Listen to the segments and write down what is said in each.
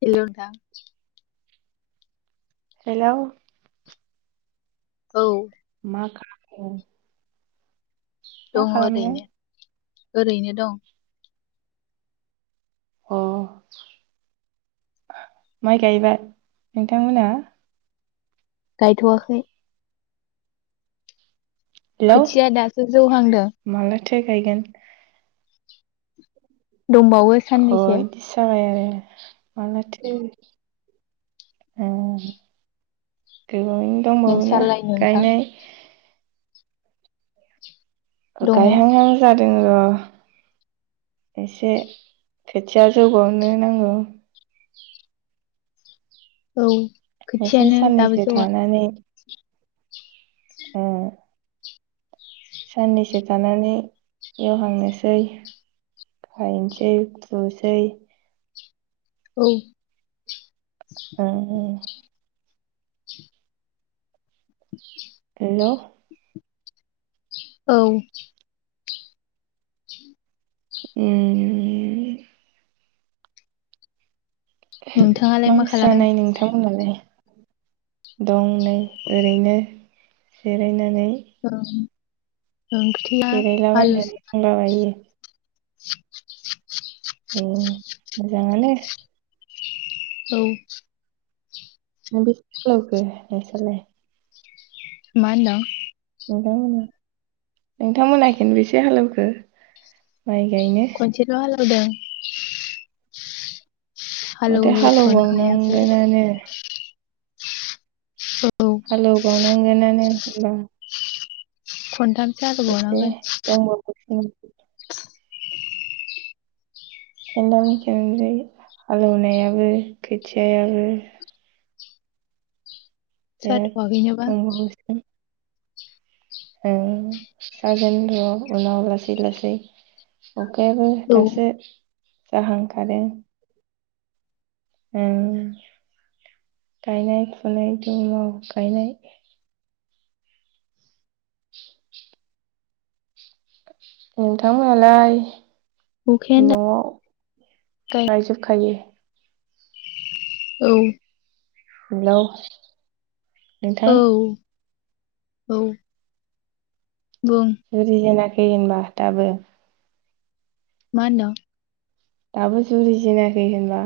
हल' नोंथां। हेल'। औ। मा खालामदों? मा दङ खालामनो? ओरैनो ओरैनो दं। अ माइ गायबाय नोंथांमोना? गायथ'आखै। खोथिया दासो जौहांदों। थो गायगोन? दंबावो साननैसो। मानोथो अ गोबाङैनो दंबावोना नोंसालाय नोंथां गायनो। दङ गायहांहां जादों। ओ एसे खोथिया जौबावनो नांगौ। औ। एसे खोथियानो दाबो साननैसो जौवा थानानै अ। साननैसो थानानै एवहांनोसै, गायनोसै, फुनसै। औ। [unintelligible] [unintelligible] हेलौ। औ। उम। नोंथाङालाय मा ओंख्रि खालामदों जानाय नोंथांमोनालाय? दं। नै ओरैनो। जिरायनानै। औ। जिरायला बायनानै दंलाबायो। दे मोजांआनो। औ। [unintelligible] मा होनदों? नोंथांमोना नोंथांमोना खेनबैसे हालौखो? माइ गायनो। [unintelligible] माथो हालौहोथ'नो हायाखै हालौबावनांगोनानो। औ हालौ बावनांगोनानो। [inaudible] खन्थाम एसे दंमोन हालौनायाबो खोथियायाबो बिराद जाथआखैनोबा औ जागोन र उनाव लासै लासै अखायाबो औ दासो हाहां खादों उम गायनाय फुनाय दुमाव गायनाय [inaudible] नोंथांमोनालाय अखायानो दा नआव गाय गायजोबखायो औ हेलौ नोंथां औ औ बुं [inaudible] फैेहोनबा दाबो मा होनदों दाबो जुरिजेनाखै होनबा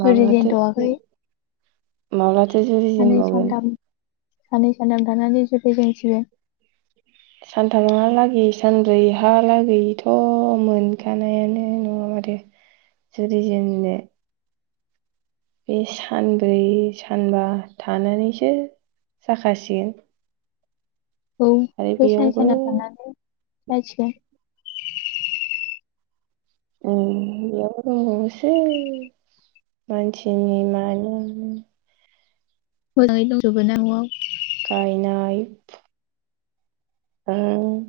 जुरि माब्लाथो जेनथवाखै माब्लाथो जुरिजेबावगोन सानै सानथाम थानानै जुरिजेनसिगोन सानथामहालागै सानब्रैहालागैथ मोनखानायानो नङा माथो जुरिजेननो बे सानब्रै सानबा थानानैसो जाखासिगोन औ आरो बै साननै बेयावबो सानथाम थानानै [unintelligible] ओ बेयाव दंबावसै मानसिनि मानो मोजाङै दंजोबो ना न' आव? गायनाय ओं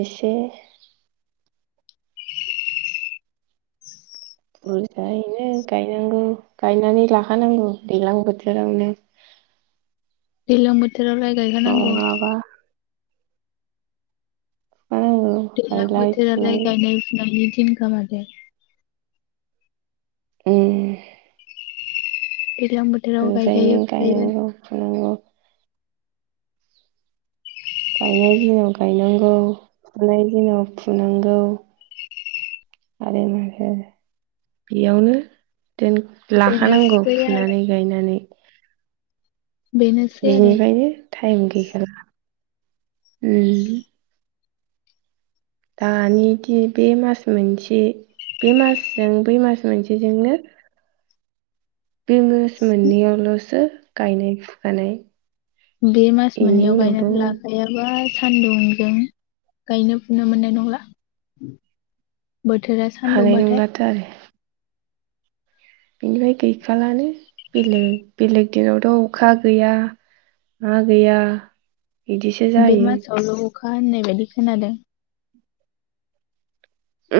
एसे बुरजायैनो गायनांगौ गायनानै लाखानांगौ दैलां बोथोरावनो दैलां बोथ बोथोराव लाय गायखानांगौ। नङाबा फुखानांगौ दैलां गायलाय बोथोरालाय फुलाय गायनाय फुनानि दि दिनखा माथो। उम दैज्लां बोथोराव गायखायो मोजाङैनो फुखायो गायनांगौ फुनांगौ। गायनाय दिनाव गायनांगौ फुनाय दिनाव फुनांगौ आरो माथो बेयावनो दोन लाखानांगौ बेनोसै फुनानै आरो गायनानै। बेनोसै आरो बिनिफायनो टाइम गैखाला। उम। दानि दि बे मास मोनसे बे मासजों बै मास मोनसेजोंनो बे मास मोननैयावलसो गायनाय फुखानाय बे मास बेनि मोननैयाव उनावथ' गायनानै लाखायाबा सानदुंजों गायनो फुनो मोननाय नंला। बोथोरा हानाय सानदुंबाथाय नंलाथो बेनिफाय गैखालानो बेलेग बेलेग दिनावथ' अखा गैया मा गैया बिदिसो बे जायो मासावल' अखा होननाय बादि खोनादों।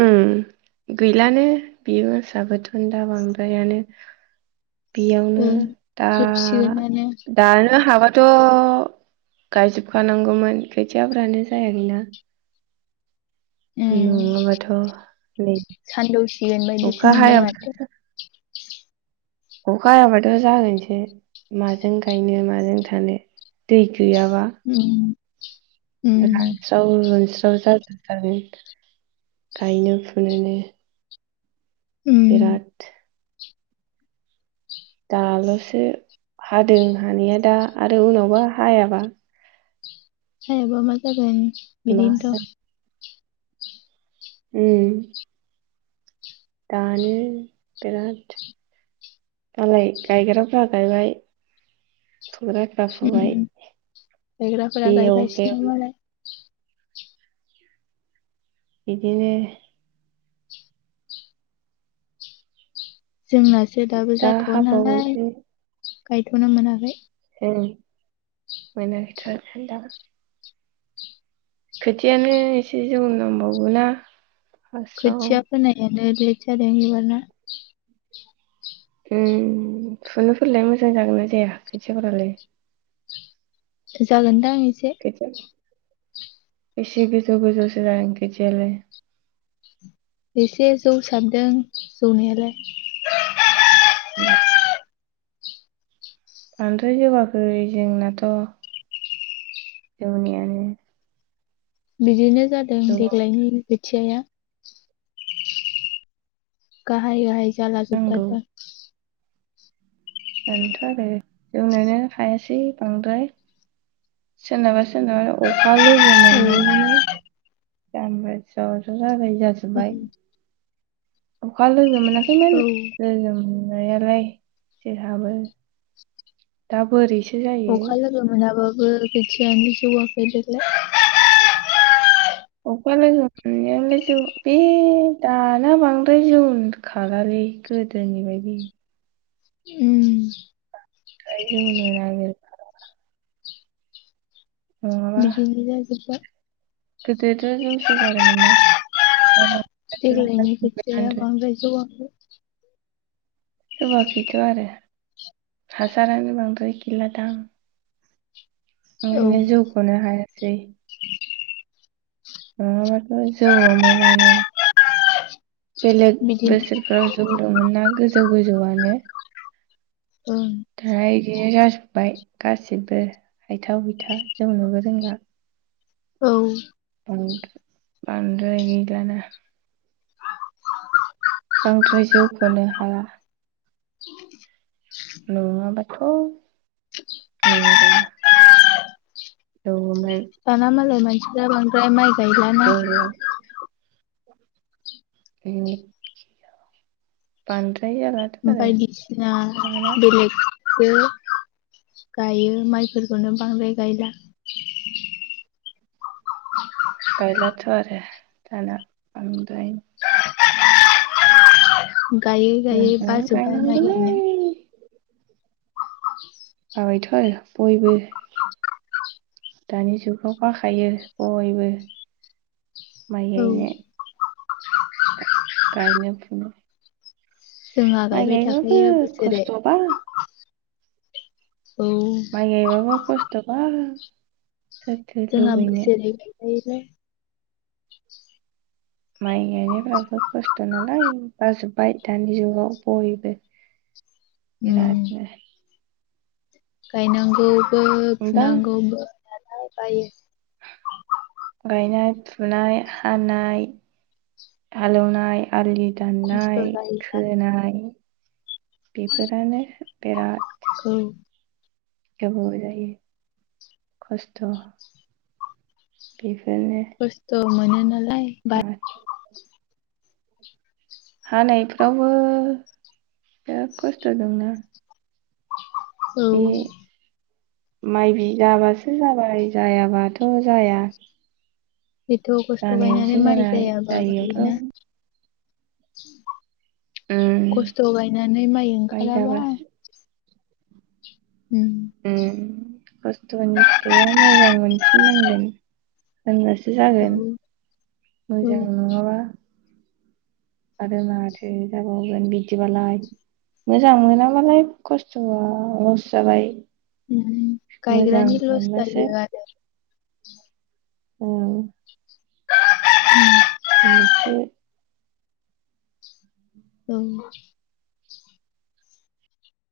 उम गैलानो बे मासाबो थनदा बांद्रायानो। बेयावनो ओं जोबसिगोनानो दा-दानो हाबा थ गायजोबखानांगौमोन खोथियाफ्रानो जाया खैना। उम नङाबाथ' नै सानदौसिगोन बायदिसो अखा मोनबाय हाया माथो। [unintelligible] अखा हाबाथ' जागोनसो माजों गायनो माजों थानो दै गैयाबा उम उम रानस्राव मोन औ जाव [unintelligible] गायनो फुुनोनो। बिराद दाल'सो हादों हानिया दा आरो उनावबा हायाबा हायाबा मा जागोन? मा बिदिनथ'। उम। दानो बिराद मालाय गायग्राफ्रा गायबाय फुग्राफ्रा फुबाय उम गायग्राफोरा बे गायगासिनो [unintelligible] मालाय बिदिनो जोंनासो दाबो दा जाथ'वा नालाय हाबावनोसै गायथ'नो मोनाखै। उम मोनाखैथ' आरो। खोथियानो एसे जौनो नांबावगौना। खोथिया फोनाया [unintelligible] उम फुुनोफोरलाय मोजां जागोन ना जाया खोथियाफोरालाय? जागोन। दां एसे। बेसे गोजौ गोजौसो जागोन खोथियालाय एसे जौ साबदों जौनायालाय उम बांद्राय जौगाखै जोंनाथ' जौनायानो [unintelligible] जादों देग्लायनि [unintelligible] गाहाय गाहाय जौगानांगौ [unintelligible] [unintelligible] आरो जौनोनो हायासै बांद्राय सोरनाबा सोरनाबा अखा लोगो मोननानैनो [unintelligible] औ [unintelligible] [unintelligible] [unintelligible] [unintelligible] [unintelligible] अखा लोगों मोनाबाबो खोथियायानो जौवाखै देगलाइ अखा लोगो मोनायालाय जौ बे दाना बांद्राय जौ खालालै गोदोनि बायदि उम [unintelligible] नङाबा बिदिनो जाजोबाय देग्लायनि खोथियाया बांद्राय जौवाखै [unintelligible] जौवाखैथ' आरो हासारानो बांद्राय गैला दां औ ओरैनो जौखौनो हाया [unintelligible] नङाबाथ' जौगौमोनआनो बेलेग बिदिनो बोसोरफोराव जौ दोंमोन ना गोजौ गोजौ [unintelligible] ओं [unintelligible] बिदिनो जाजोब्बाय गासिबो हायथा हुयथा जौनोबो रोंला औ बां बाद्राय गैलाना बांद्राय जौखौनो हाला नुवाबाथ' मेरना [unintelligible] दाना मालाय [unintelligible] [unintelligible] गायलाना जौ [unintelligible] पान बायदिसिना बेलेग जो गायो माइफोरखौनो बांद्राय गायला। गायलाथ' आरो दाना आं द [unintelligible] गायै गायै जोंफ्रा बाजोब्बाय माइ गायनांगौलै गायनो। बाबायथ' आरो, बयबो दानि जुगाव बाखायो बयबो। माइ औ गायनो। गायनो फुनो। जोंहा माइ गायबाय गायबाबो थाखायो बोसोरे खस्थ'बा। औ माइ गायबाबो खस्थ'बा। सोरथो जोंहा लुबैनो बोसोरै गायखायो। [unintelligible] माइ गायनायफ्राबो खस्थ' नालाय, बाजोब्बाय दानि जुगाव बयबो। बिरातनो गायनांगौ। बो दा फुनांगौ [unintelligible] बायो गायनाय फुनाय हानाय हालेवनाय। आलि खस्थ' दाननाय, जायो खोनाय बेफोरानो बिराद औ गोबावजायो खस्थ'। बे खस्थ'। मोनोना [unintelligible] हानायफ्रावबो बिराद खस्थ' दंना। औ। माइ बि जाबासो जाबाय जायाबाथ' जाया। इथ' खस्थ' गायनानै जानायावसो माइ जानाय जायाबा बोरैना। जायियावथ' [unintelligible] उम खस्थ' गायनानै माइ ओंखाराबा उम खस्थ'नि फिथाइया मोजांमोन। सोमोन्दै होनबासो औ जागोन औ मोजां नङाबा। आरो माथो जाबावगोन बिदिबालाय मोजां मोनाबालाय खस्थ'आ लस जाबाय। उम मोजां गायग्रानि लस मोनबासो जायो आरो। औ [unintelligible] होमबासो औ